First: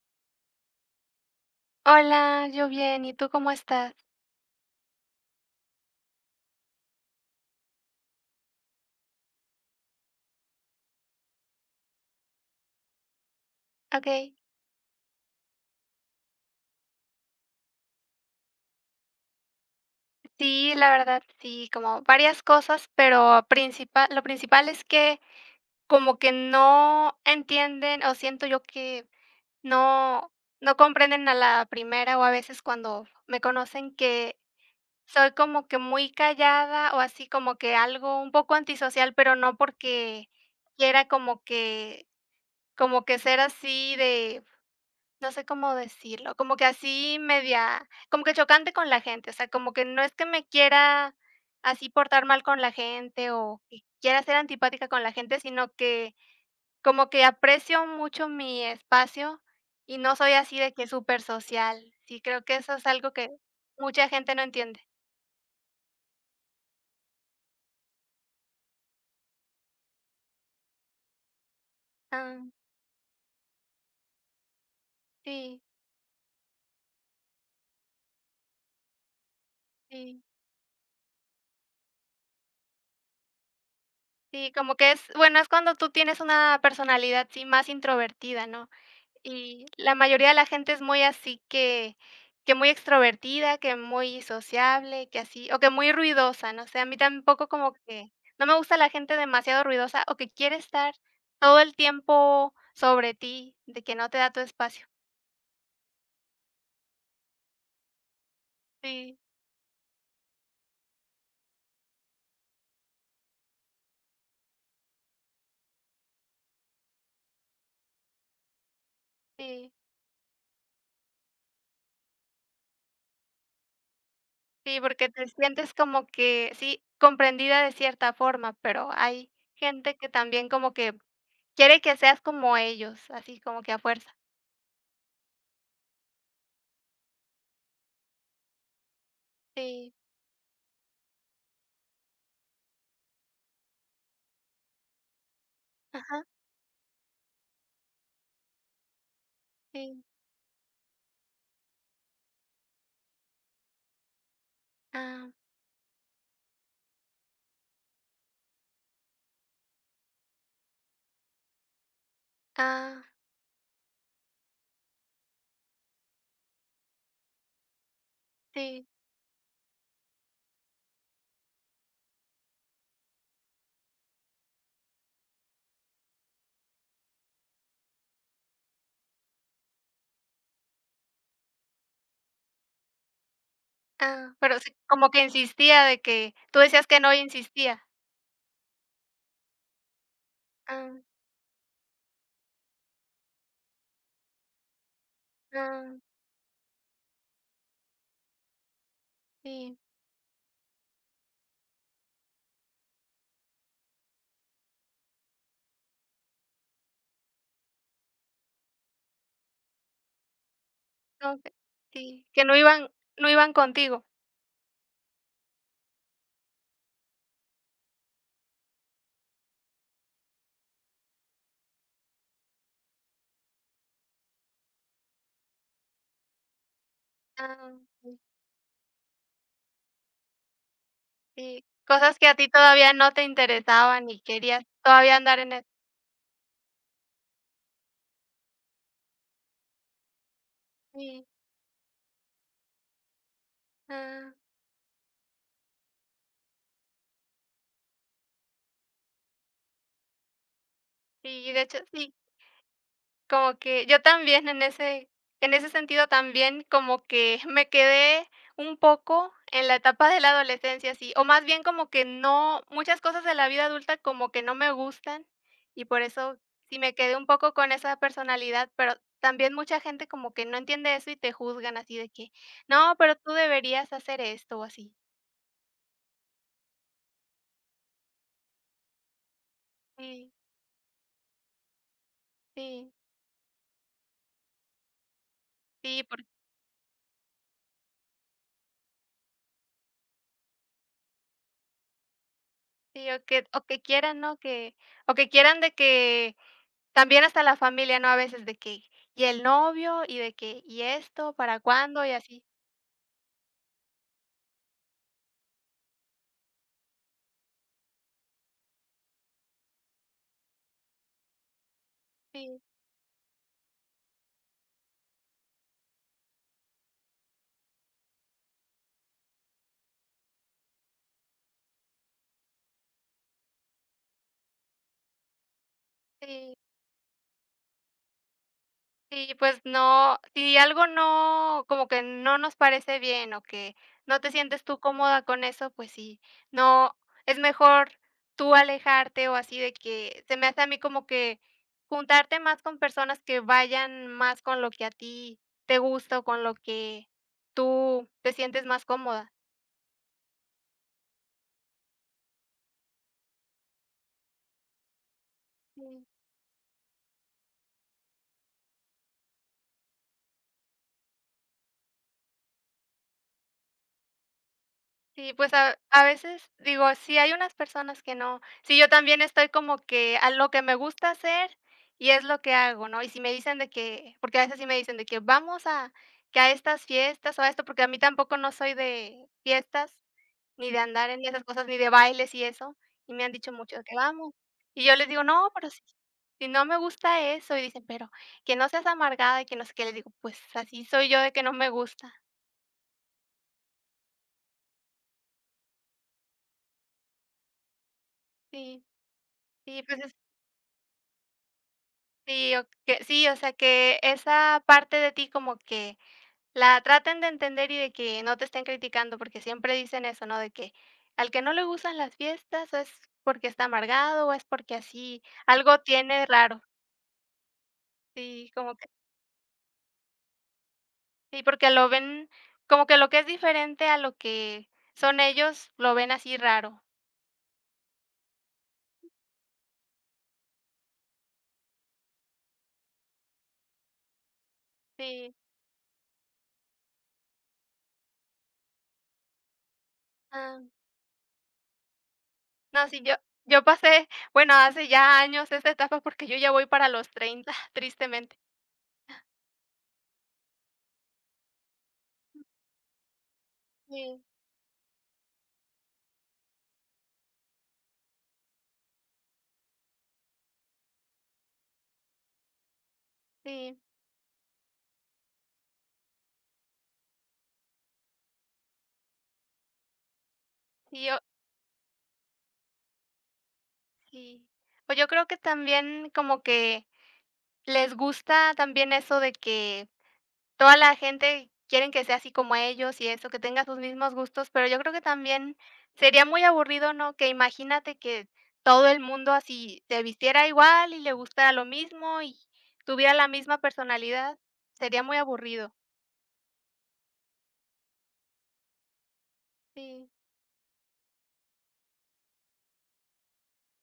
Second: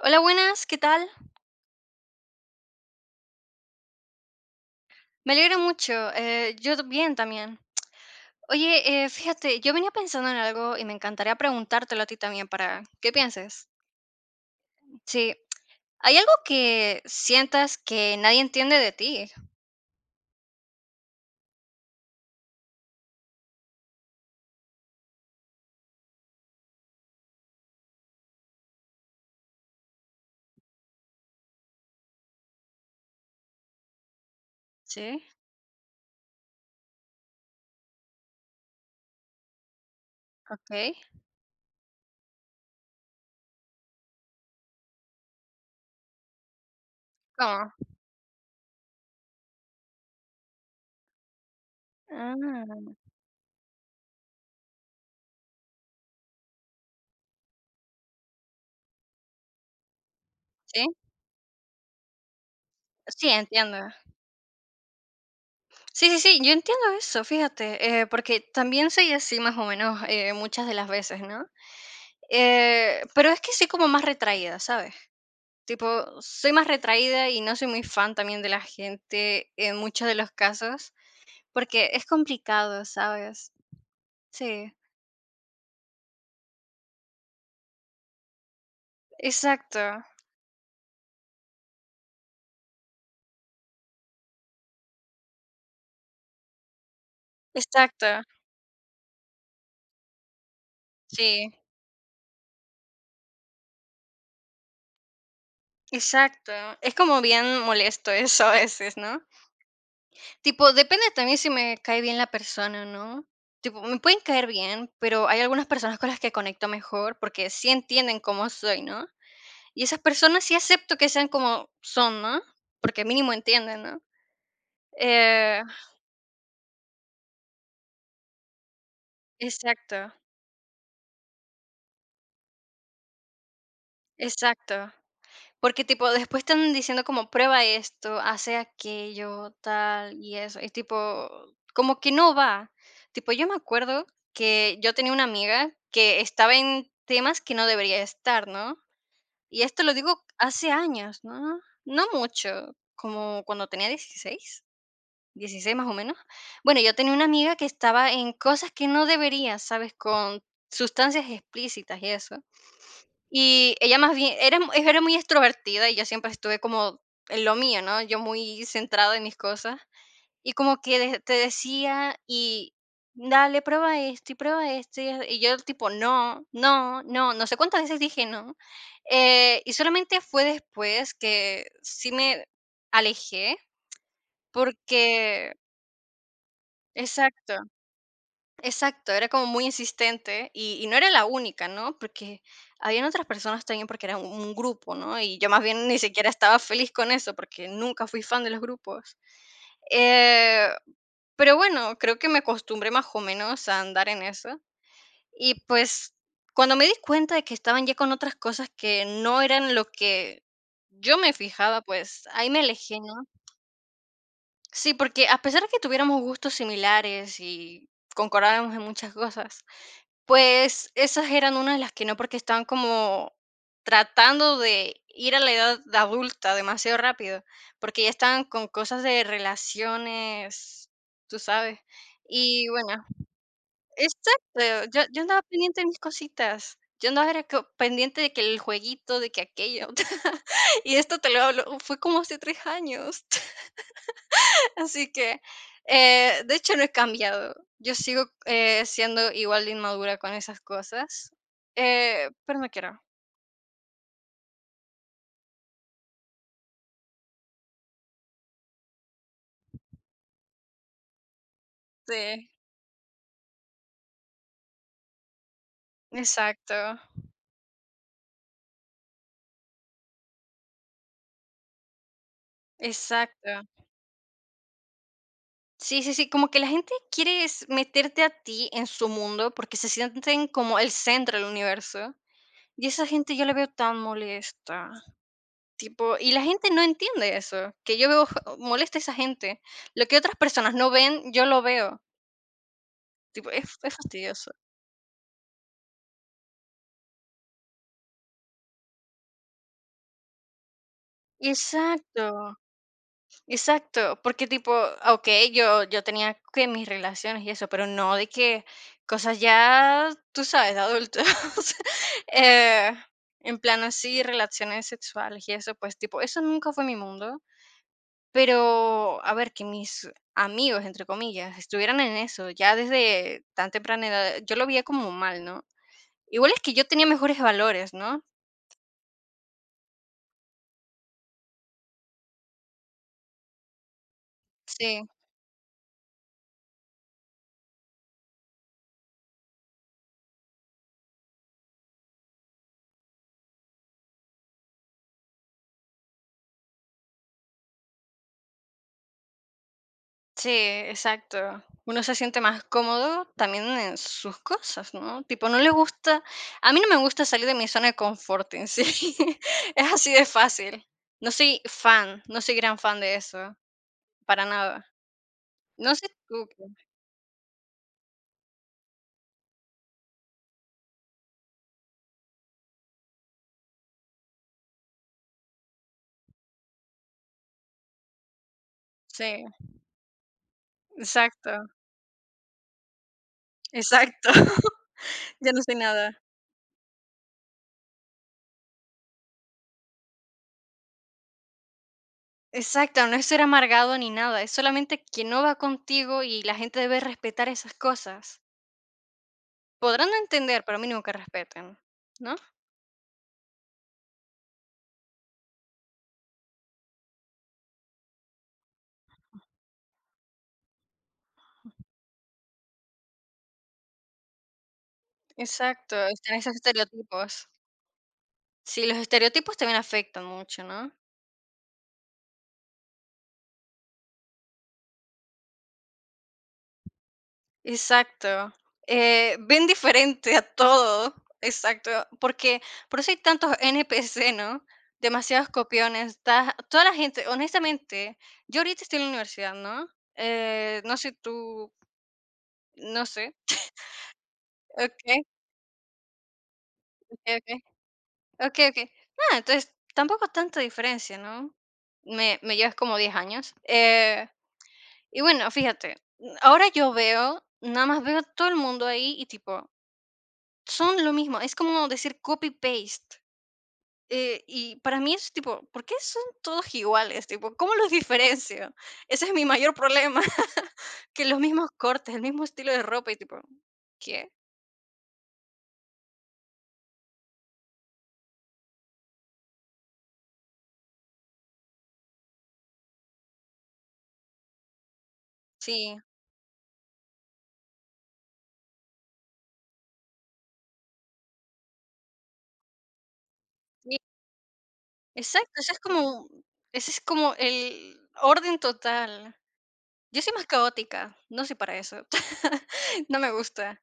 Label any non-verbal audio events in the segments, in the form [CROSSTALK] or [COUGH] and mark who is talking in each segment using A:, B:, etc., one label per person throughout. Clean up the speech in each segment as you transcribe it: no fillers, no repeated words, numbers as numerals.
A: Hola, buenas, ¿qué tal?
B: Hola, yo bien, ¿y tú cómo estás?
A: Me alegro mucho. Yo bien también. Oye, fíjate, yo venía pensando en algo y me encantaría preguntártelo a ti también para que pienses.
B: Okey.
A: Sí, ¿hay algo que sientas que nadie entiende de ti?
B: Sí, la verdad, sí, como varias cosas, pero principal lo principal es que como que no entienden, o siento yo que no no comprenden a la primera, o a veces cuando me conocen que
A: Sí,
B: soy como que muy callada, o así como que algo un poco antisocial, pero no porque
A: ok.
B: quiera como que ser así de... No sé cómo decirlo, como que así
A: ¿Cómo?
B: media, como que chocante con la gente, o sea, como que no es que me quiera así portar
A: Ah,
B: mal con la gente o que quiera ser antipática con la gente, sino que como que aprecio mucho mi espacio y no soy así de que
A: sí,
B: súper social. Sí, creo que eso es algo
A: sí,
B: que
A: entiendo.
B: mucha gente no entiende.
A: Sí, sí, sí, yo entiendo eso, fíjate, porque también soy así más o menos muchas de las veces, ¿no?
B: Ah,
A: Pero es que soy como más retraída, ¿sabes?
B: sí,
A: Tipo, soy más retraída y no soy muy fan también de la gente en muchos de
B: sí,
A: los casos, porque es complicado, ¿sabes?
B: sí,
A: Sí,
B: como que es, bueno, es cuando tú tienes una personalidad, sí, más introvertida, ¿no? Y
A: exacto,
B: la mayoría de la gente es muy así que muy extrovertida, que muy sociable, que así, o que muy ruidosa, no sé, a mí tampoco como
A: exacto,
B: que no me gusta la gente demasiado ruidosa o que quiere estar
A: sí,
B: todo el tiempo sobre ti, de que no te da tu espacio.
A: exacto. Es como bien molesto eso a veces,
B: Sí,
A: ¿no? Tipo, depende también si me cae bien la persona, ¿no? Tipo, me pueden caer bien, pero hay algunas personas con las que conecto mejor porque sí entienden cómo soy, ¿no?
B: sí,
A: Y esas personas sí acepto que sean como son, ¿no? Porque mínimo entienden, ¿no?
B: sí, porque te
A: Eh,
B: sientes como que, sí, comprendida de cierta forma, pero hay gente que
A: Exacto,
B: también como que quiere que seas como ellos, así como que a fuerza.
A: exacto. Porque, tipo, después están diciendo como prueba esto, hace aquello,
B: Sí,
A: tal y eso. Y tipo, como que no va. Tipo, yo me acuerdo que yo tenía una amiga que
B: ajá,
A: estaba en temas que no debería estar, ¿no? Y esto lo
B: sí,
A: digo hace años, ¿no? No mucho, como cuando tenía 16,
B: ah,
A: 16 más o menos. Bueno, yo tenía una amiga que estaba en cosas que no debería, ¿sabes? Con sustancias explícitas y eso.
B: ah,
A: Y ella más bien era mu era muy extrovertida y yo siempre estuve como en lo mío, ¿no? Yo muy
B: sí.
A: centrada en mis cosas, y como que de te decía y: "Dale, prueba esto", y yo tipo: "No, no, no", no sé cuántas veces dije no, y solamente fue después que sí me alejé
B: Ah, pero sí, como que
A: porque
B: insistía de que tú decías que no y
A: exacto.
B: insistía.
A: Exacto, era como muy insistente y
B: Ah,
A: no era la única, ¿no? Porque habían otras personas también porque era un grupo, ¿no? Y yo más bien
B: ah,
A: ni siquiera estaba feliz con eso porque nunca fui fan de los grupos.
B: sí,
A: Eh, pero bueno, creo que me acostumbré más o menos a andar en eso. Y pues cuando me di cuenta de que estaban ya con otras cosas que no eran lo que yo me
B: no que
A: fijaba, pues
B: sí, que
A: ahí
B: no
A: me
B: iban
A: alejé, ¿no?
B: no iban contigo.
A: Sí, porque a pesar de que tuviéramos gustos similares y concordábamos en muchas cosas, pues, esas eran una de las que no, porque estaban como tratando de ir a la edad de adulta demasiado rápido,
B: Ah,
A: porque ya
B: sí,
A: estaban con cosas de relaciones, tú
B: sí,
A: sabes.
B: cosas que a ti
A: Y
B: todavía
A: bueno,
B: no te interesaban y querías
A: exacto, yo
B: todavía
A: yo
B: andar
A: andaba
B: en eso.
A: pendiente de mis cositas. Yo andaba era co pendiente de que el jueguito, de que aquello. [LAUGHS] Y esto
B: Sí,
A: te lo hablo, fue como hace 3 años.
B: ah,
A: Así que, de hecho, no he cambiado. Yo sigo siendo igual de inmadura con esas cosas,
B: sí, de hecho, sí.
A: pero no quiero.
B: Como que yo también en ese sentido también como que me quedé un poco en la etapa de la adolescencia, sí, o más bien como que
A: Sí,
B: no muchas cosas de la vida adulta como que no me gustan y por eso
A: exacto,
B: sí me quedé un poco con esa personalidad, pero también mucha gente como que no entiende eso y te juzgan así de que: "No, pero tú
A: exacto.
B: deberías hacer esto", o así.
A: Sí, sí, sí, como que la gente quiere es meterte a ti en su mundo porque se
B: Sí,
A: sienten como el centro del universo. Y
B: sí,
A: esa gente yo la veo tan molesta.
B: sí,
A: Tipo,
B: por
A: y la gente no entiende eso, que yo veo molesta a esa gente. Lo que otras personas no ven, yo lo veo.
B: sí, o que
A: Tipo,
B: o
A: es
B: que quieran, ¿no?
A: fastidioso.
B: Que o que quieran de que... También hasta la familia, ¿no? A veces de que, y el novio, y de que, y esto, ¿para cuándo? Y
A: Exacto.
B: así.
A: Exacto, porque tipo, ok, yo tenía que mis relaciones y eso, pero no de que cosas ya, tú sabes, de adultos, [LAUGHS]
B: Sí,
A: eh, en plan así, relaciones sexuales y eso, pues tipo, eso nunca fue mi mundo, pero a ver, que mis amigos, entre comillas, estuvieran en eso, ya desde tan temprana edad, yo lo veía como mal, ¿no? Igual
B: sí,
A: es que yo tenía mejores valores, ¿no?
B: sí, pues no, si algo no, como que no nos parece bien o que no te sientes tú
A: Sí.
B: cómoda con eso, pues sí, no, es mejor tú alejarte o así de que se me hace a mí como que juntarte más con personas que vayan más con lo que a ti te gusta o con lo que tú te sientes más cómoda.
A: Sí, exacto. Uno se siente más cómodo también en sus cosas, ¿no? Tipo, no le
B: Sí.
A: gusta, a mí no me gusta salir de mi zona de confort en sí. [LAUGHS] Es así de fácil. No soy fan, no soy gran fan de eso, para nada.
B: Sí, pues a
A: No
B: a
A: sé tú.
B: veces digo, sí hay unas personas que no. Sí, yo también estoy como que a lo que me gusta hacer y es lo que hago, ¿no? Y si me dicen de que porque a veces sí me dicen de que vamos a que a estas fiestas o a esto, porque a mí tampoco no soy de
A: Sí,
B: fiestas, ni de andar en esas
A: exacto,
B: cosas, ni de bailes y eso, y me han dicho mucho de que
A: exacto.
B: vamos.
A: [LAUGHS]
B: Y yo les digo, no,
A: Ya no
B: pero
A: soy
B: si
A: nada.
B: si no me gusta eso, y dicen, pero que no seas amargada y que no sé qué, les digo, pues así soy yo de que no me gusta.
A: Exacto, no es ser amargado ni nada, es solamente que no va contigo y la gente debe respetar esas cosas.
B: Sí, sí, pues...
A: Podrán no entender, pero mínimo que respeten, ¿no?
B: Sí, o que sí, o sea, que esa parte de ti como que la traten de entender y de que no te estén criticando, porque siempre dicen eso, ¿no? De que al que no le gustan las fiestas o es porque está amargado o es porque así algo
A: Exacto,
B: tiene
A: están esos
B: raro.
A: estereotipos.
B: Sí, como
A: Sí,
B: que
A: los estereotipos también afectan mucho, ¿no?
B: sí, porque lo ven como que lo que es diferente a lo que son ellos, lo ven así raro.
A: Exacto. Ven diferente a todo, exacto, porque por eso hay tantos NPC, ¿no?
B: Sí.
A: Demasiados copiones, toda la gente, honestamente, yo ahorita estoy en la universidad, ¿no?
B: Ah,
A: No sé tú,
B: no, sí,
A: no
B: yo
A: sé.
B: yo pasé, bueno, hace
A: Ok,
B: ya años esta etapa porque yo ya voy para los
A: ok, ok,
B: 30 [LAUGHS] tristemente.
A: ok, ok. Ok. Ah, entonces tampoco tanta diferencia, ¿no? Me llevas como 10 años.
B: Sí,
A: Y bueno, fíjate, ahora yo veo, nada más veo a todo el mundo ahí y tipo, son lo mismo, es como decir copy-paste.
B: sí.
A: Y para mí es tipo, ¿por qué son todos iguales? Tipo, ¿cómo los diferencio? Ese es mi mayor problema, [LAUGHS]
B: Sí,
A: que los mismos cortes, el mismo estilo de ropa y tipo, ¿qué?
B: sí. Pues yo creo que también como que les gusta también eso de que toda la gente quieren que sea así como ellos y eso, que tenga sus mismos gustos, pero yo creo que también
A: Sí,
B: sería muy aburrido, ¿no? Que imagínate que todo el mundo así se vistiera igual y le gustara lo mismo y tuviera la misma
A: sí,
B: personalidad, sería muy
A: exacto,
B: aburrido.
A: ese es como el orden total.
B: Sí,
A: Yo soy más caótica, no soy para eso. [LAUGHS] No me gusta.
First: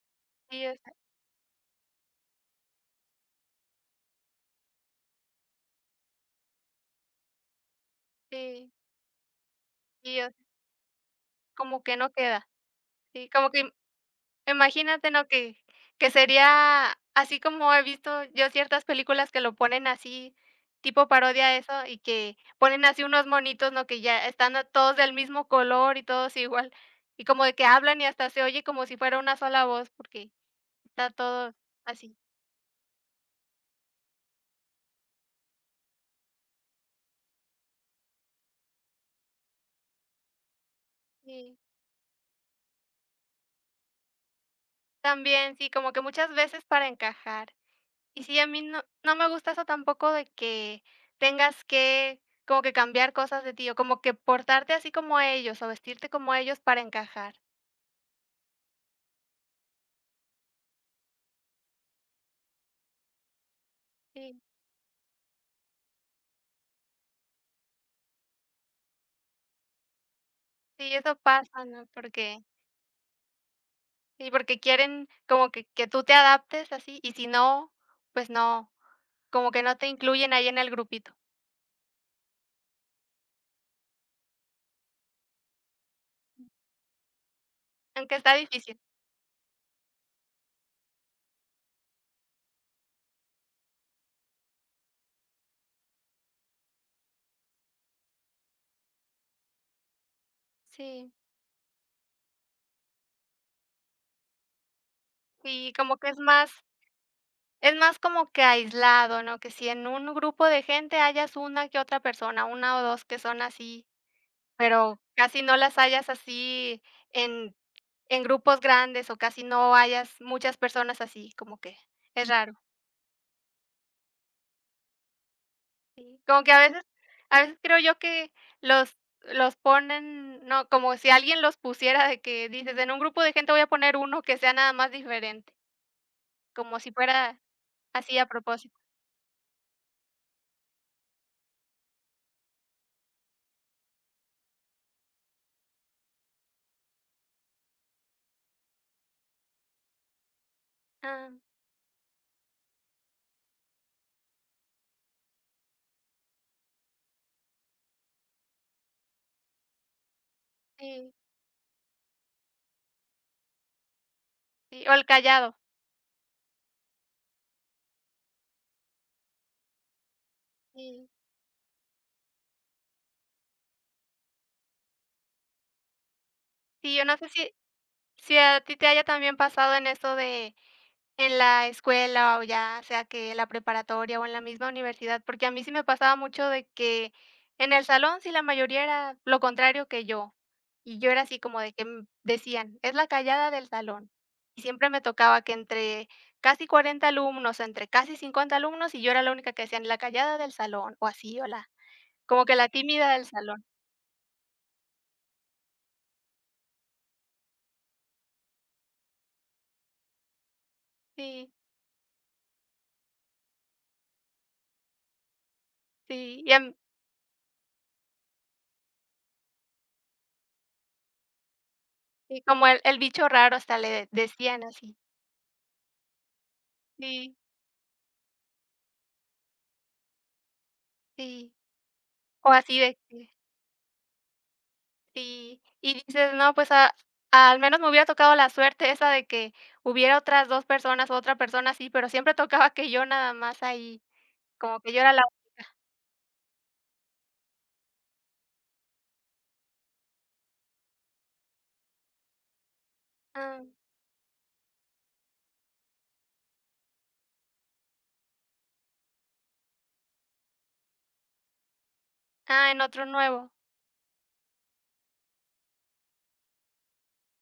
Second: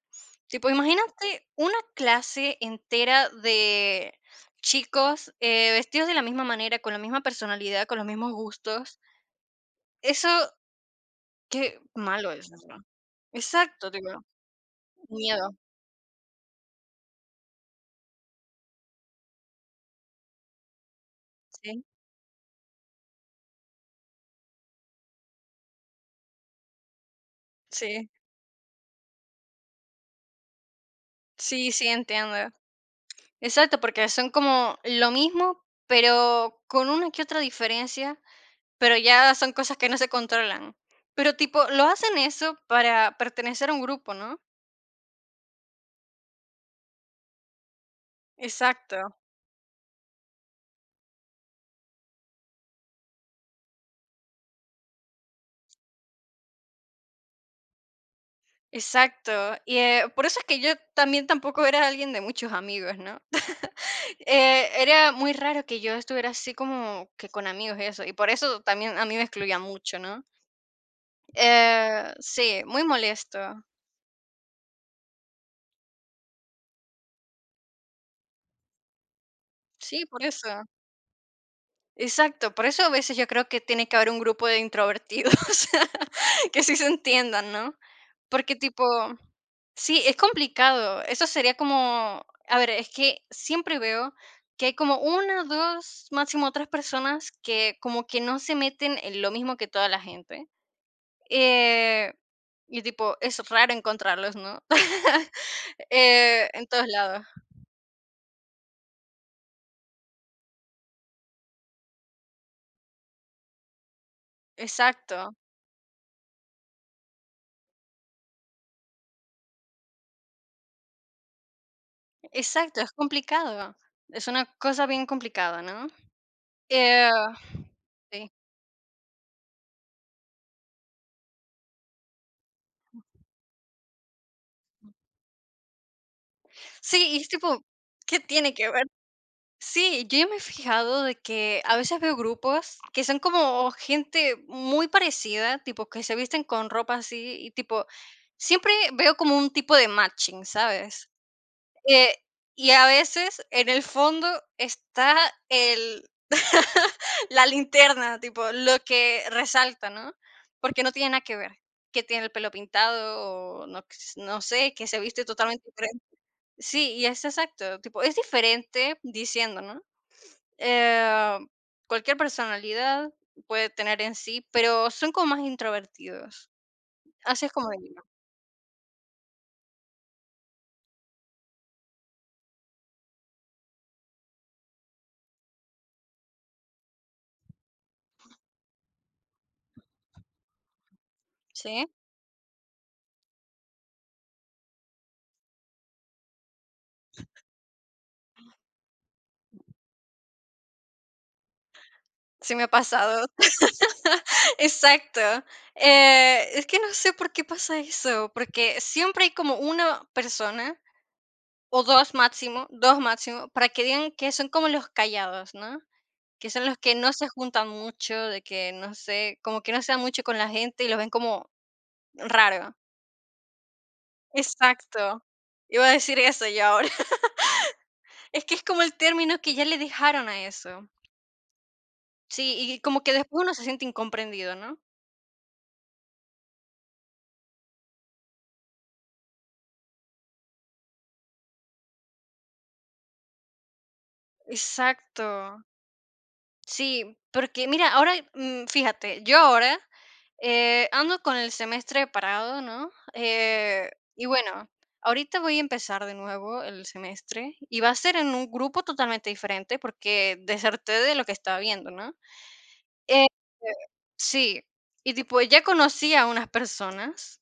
B: sí,
A: Tipo,
B: o sea,
A: imagínate una clase entera de chicos vestidos de la misma manera, con la misma personalidad, con los mismos
B: sí,
A: gustos.
B: sí, o
A: Eso,
B: sea,
A: qué
B: como que no
A: malo
B: queda.
A: es, ¿no?
B: Sí, como que...
A: Exacto, digo,
B: ¡Imagínate, ¿no?!
A: miedo.
B: Que sería así como he visto yo ciertas películas que lo ponen así, tipo parodia a eso,
A: Sí,
B: y que ponen así unos monitos, ¿no? Que ya están a todos del mismo color y todos igual, y como de que hablan y
A: sí,
B: hasta se oye como si fuera una sola voz, porque está todo
A: sí, sí,
B: así.
A: entiendo. Exacto, porque son como lo mismo, pero con una que otra diferencia. Pero ya son cosas que no se controlan. Pero,
B: Sí,
A: tipo, lo hacen eso para pertenecer a un grupo, ¿no?
B: también, sí, como que muchas veces para encajar. Y sí, a mí no
A: Exacto,
B: no me gusta eso tampoco de que tengas que como que cambiar cosas de ti, o como que portarte así como ellos, o vestirte como ellos para encajar.
A: exacto. Y, por eso es que yo también tampoco era alguien de muchos amigos, ¿no? [LAUGHS]
B: Sí,
A: Era muy raro que yo estuviera así como que con amigos y eso, y por eso también a mí me excluía mucho, ¿no?
B: sí, eso pasa, ¿no? Porque
A: Sí, muy molesto.
B: sí, porque quieren como que tú te adaptes así, y si no, pues no, como que no te
A: Sí, por
B: incluyen ahí en
A: eso.
B: el grupito,
A: Exacto, por eso a veces yo creo que tiene que haber un grupo de introvertidos [LAUGHS] que sí se entiendan, ¿no?
B: aunque está
A: Porque
B: difícil.
A: tipo, sí, es complicado. Eso sería como, a ver, es que siempre veo que hay como una, dos, máximo tres personas que como que no se meten en lo mismo que toda la gente.
B: Sí,
A: Eh, y tipo, es raro encontrarlos, ¿no? [LAUGHS]
B: y como que es
A: Eh,
B: más
A: en todos lados.
B: es más como que aislado, ¿no? Que si en un grupo de gente hayas una que otra persona, una o 2 que son así... Pero
A: Exacto,
B: casi no las hallas así en grupos grandes, o casi no hayas muchas personas así, como que es raro.
A: exacto, es complicado. Es una cosa bien complicada, ¿no?
B: Sí, como que a veces
A: Eh,
B: a veces creo yo
A: sí.
B: que los los ponen, no, como si alguien los pusiera de que dices: "En un grupo de gente voy a poner uno que sea nada más diferente", como si
A: Sí, y es
B: fuera
A: tipo,
B: así
A: ¿qué
B: a
A: tiene que
B: propósito.
A: ver? Sí, yo ya me he fijado de que a veces veo grupos que son como gente muy parecida, tipo que se visten con ropa así y tipo, siempre veo como un tipo de matching, ¿sabes?
B: Ah,
A: Eh, y a veces en el fondo está el [LAUGHS] la linterna, tipo, lo que resalta, ¿no? Porque no tiene
B: sí,
A: nada que ver, que tiene el pelo pintado o no, no sé,
B: sí,
A: que
B: o
A: se
B: el
A: viste
B: callado.
A: totalmente diferente. Sí, y es exacto, tipo, es diferente diciendo, ¿no?
B: Sí,
A: Eh, cualquier personalidad puede tener en sí, pero son como más introvertidos.
B: sí, yo no sé
A: Así
B: si
A: es como digo,
B: si a ti te haya también pasado en eso de... En la escuela o ya sea que la preparatoria o en la misma universidad, porque a mí sí me pasaba mucho de que en el salón sí la mayoría era lo contrario que yo, y yo era así como de que
A: ¿sí?
B: decían: "Es la callada del salón". Y siempre me tocaba que entre casi 40 alumnos, entre casi 50 alumnos, y yo era la única que decían: "La callada del salón", o así, o la como que
A: Sí me ha
B: la tímida del
A: pasado.
B: salón.
A: [LAUGHS] Exacto. Es que no sé por qué pasa eso, porque siempre hay como una persona
B: Sí,
A: o dos máximo, para que digan que son como los callados, ¿no?
B: sí,
A: Que
B: y
A: son
B: em
A: los que no se juntan mucho, de que no sé, como que no se dan mucho con la gente y los ven como
B: y como
A: raro.
B: el bicho raro hasta le decían así.
A: Exacto. Iba a decir eso yo ahora. [LAUGHS]
B: Sí,
A: Es que es como el término que ya le dejaron a eso.
B: sí, o
A: Sí,
B: así
A: y
B: de
A: como que
B: que...
A: después uno se siente incomprendido, ¿no?
B: Sí, y dices: "No, pues, a al menos me hubiera tocado la suerte esa de que hubiera otras 2 personas, o otra persona sí, pero siempre tocaba que yo nada más ahí, como que yo era la..."
A: Exacto. Sí, porque mira, ahora, fíjate, yo ahora ando con el semestre parado, ¿no?
B: Ah,
A: Y bueno, ahorita voy a empezar de nuevo el semestre y va a ser en un grupo totalmente diferente porque deserté de lo que estaba viendo, ¿no?
B: ah, en otro
A: Eh,
B: nuevo.
A: sí, y tipo, ya conocí a unas personas.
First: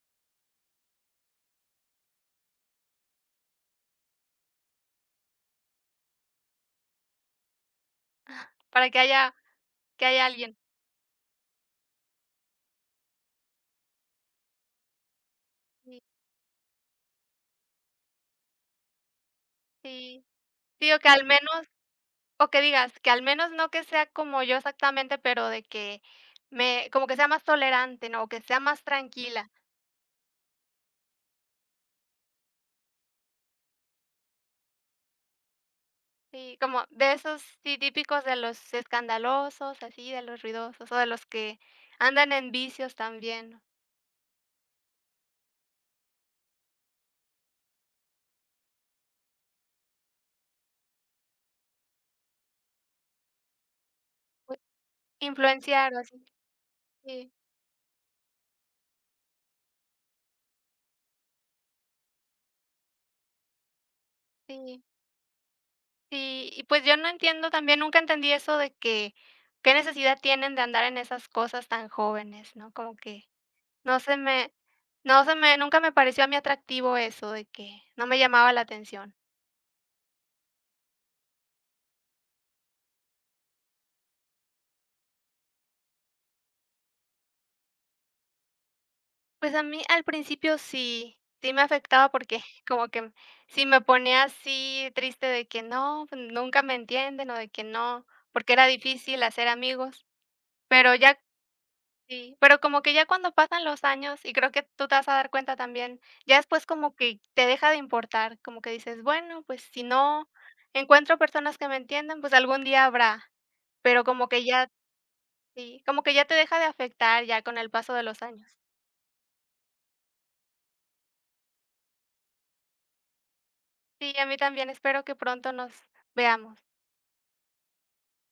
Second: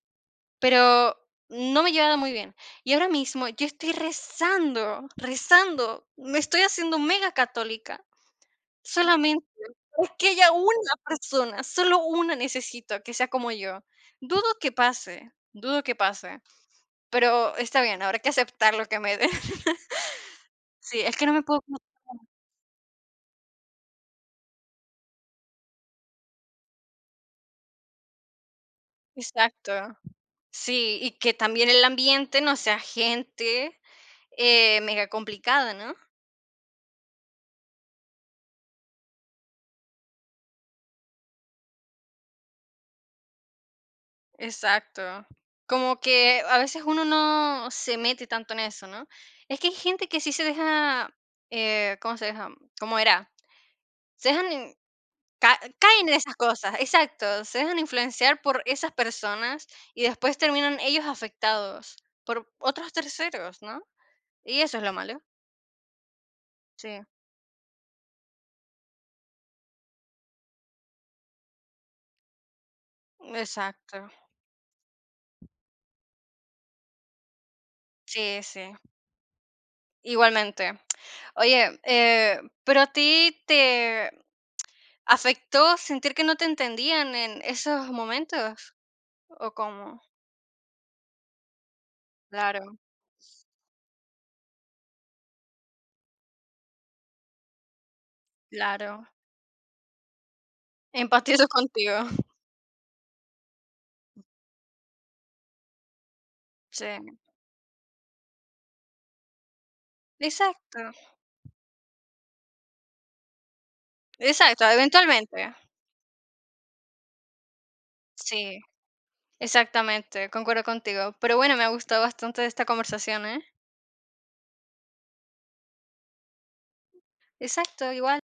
A: Pero no me llevaba muy bien. Y ahora mismo yo estoy rezando, rezando, me estoy haciendo mega católica,
B: [LAUGHS] Para que haya
A: solamente
B: que
A: es
B: haya
A: que haya
B: alguien.
A: una persona, solo una necesito que sea como yo. Dudo que
B: Sí,
A: pase, pero está bien, habrá que aceptar lo que me den. [LAUGHS]
B: sí, sí, o
A: Sí,
B: que
A: es
B: al
A: que no me puedo
B: menos,
A: como
B: o que digas, que al menos no que sea como yo exactamente, pero de que me como que sea más tolerante, ¿no? O que sea más tranquila.
A: exacto. Sí, y que también el ambiente no sea gente, mega complicada, ¿no?
B: Sí, como de esos, sí, típicos de los escandalosos, así, de los ruidosos, o de los que andan en vicios también,
A: Exacto. Como que a veces uno no se mete tanto en eso, ¿no? Es que hay gente que sí se deja, ¿cómo se deja? ¿Cómo era? Se dejan,
B: pues, influenciar o
A: caen en
B: así.
A: esas cosas,
B: Sí,
A: exacto. Se dejan influenciar por esas personas y después terminan ellos afectados por otros terceros, ¿no? Y eso
B: sí,
A: es lo malo.
B: sí, y pues,
A: Sí,
B: yo no entiendo también, nunca entendí eso de que, ¿qué necesidad tienen de andar en esas cosas tan jóvenes?, ¿no? Como que
A: exacto.
B: no se me no se me nunca me pareció a mí atractivo eso de que no me
A: Sí,
B: llamaba la
A: sí.
B: atención.
A: Igualmente. Oye, pero a ti te afectó sentir que no te entendían en esos momentos, ¿o
B: Pues a mí
A: cómo?
B: al principio sí, sí me afectaba porque [LAUGHS]
A: Claro,
B: como que sí me ponía así triste de que no, pues nunca me entienden o de que no, porque era
A: claro.
B: difícil hacer amigos, pero ya...
A: Empatizo contigo.
B: Sí, pero como que ya cuando pasan los años, y creo que tú te vas a dar cuenta también, ya después
A: Sí,
B: como que te deja de importar, como que dices, bueno, pues si no
A: exacto,
B: encuentro personas que me entiendan, pues algún día habrá, pero como que
A: exacto,
B: ya,
A: eventualmente.
B: sí, como que ya te deja de afectar ya con el paso de los años.
A: Sí, exactamente, concuerdo contigo. Pero bueno, me ha gustado bastante esta conversación, ¿eh?
B: Sí, a mí también, espero que pronto nos veamos.
A: Exacto, igual.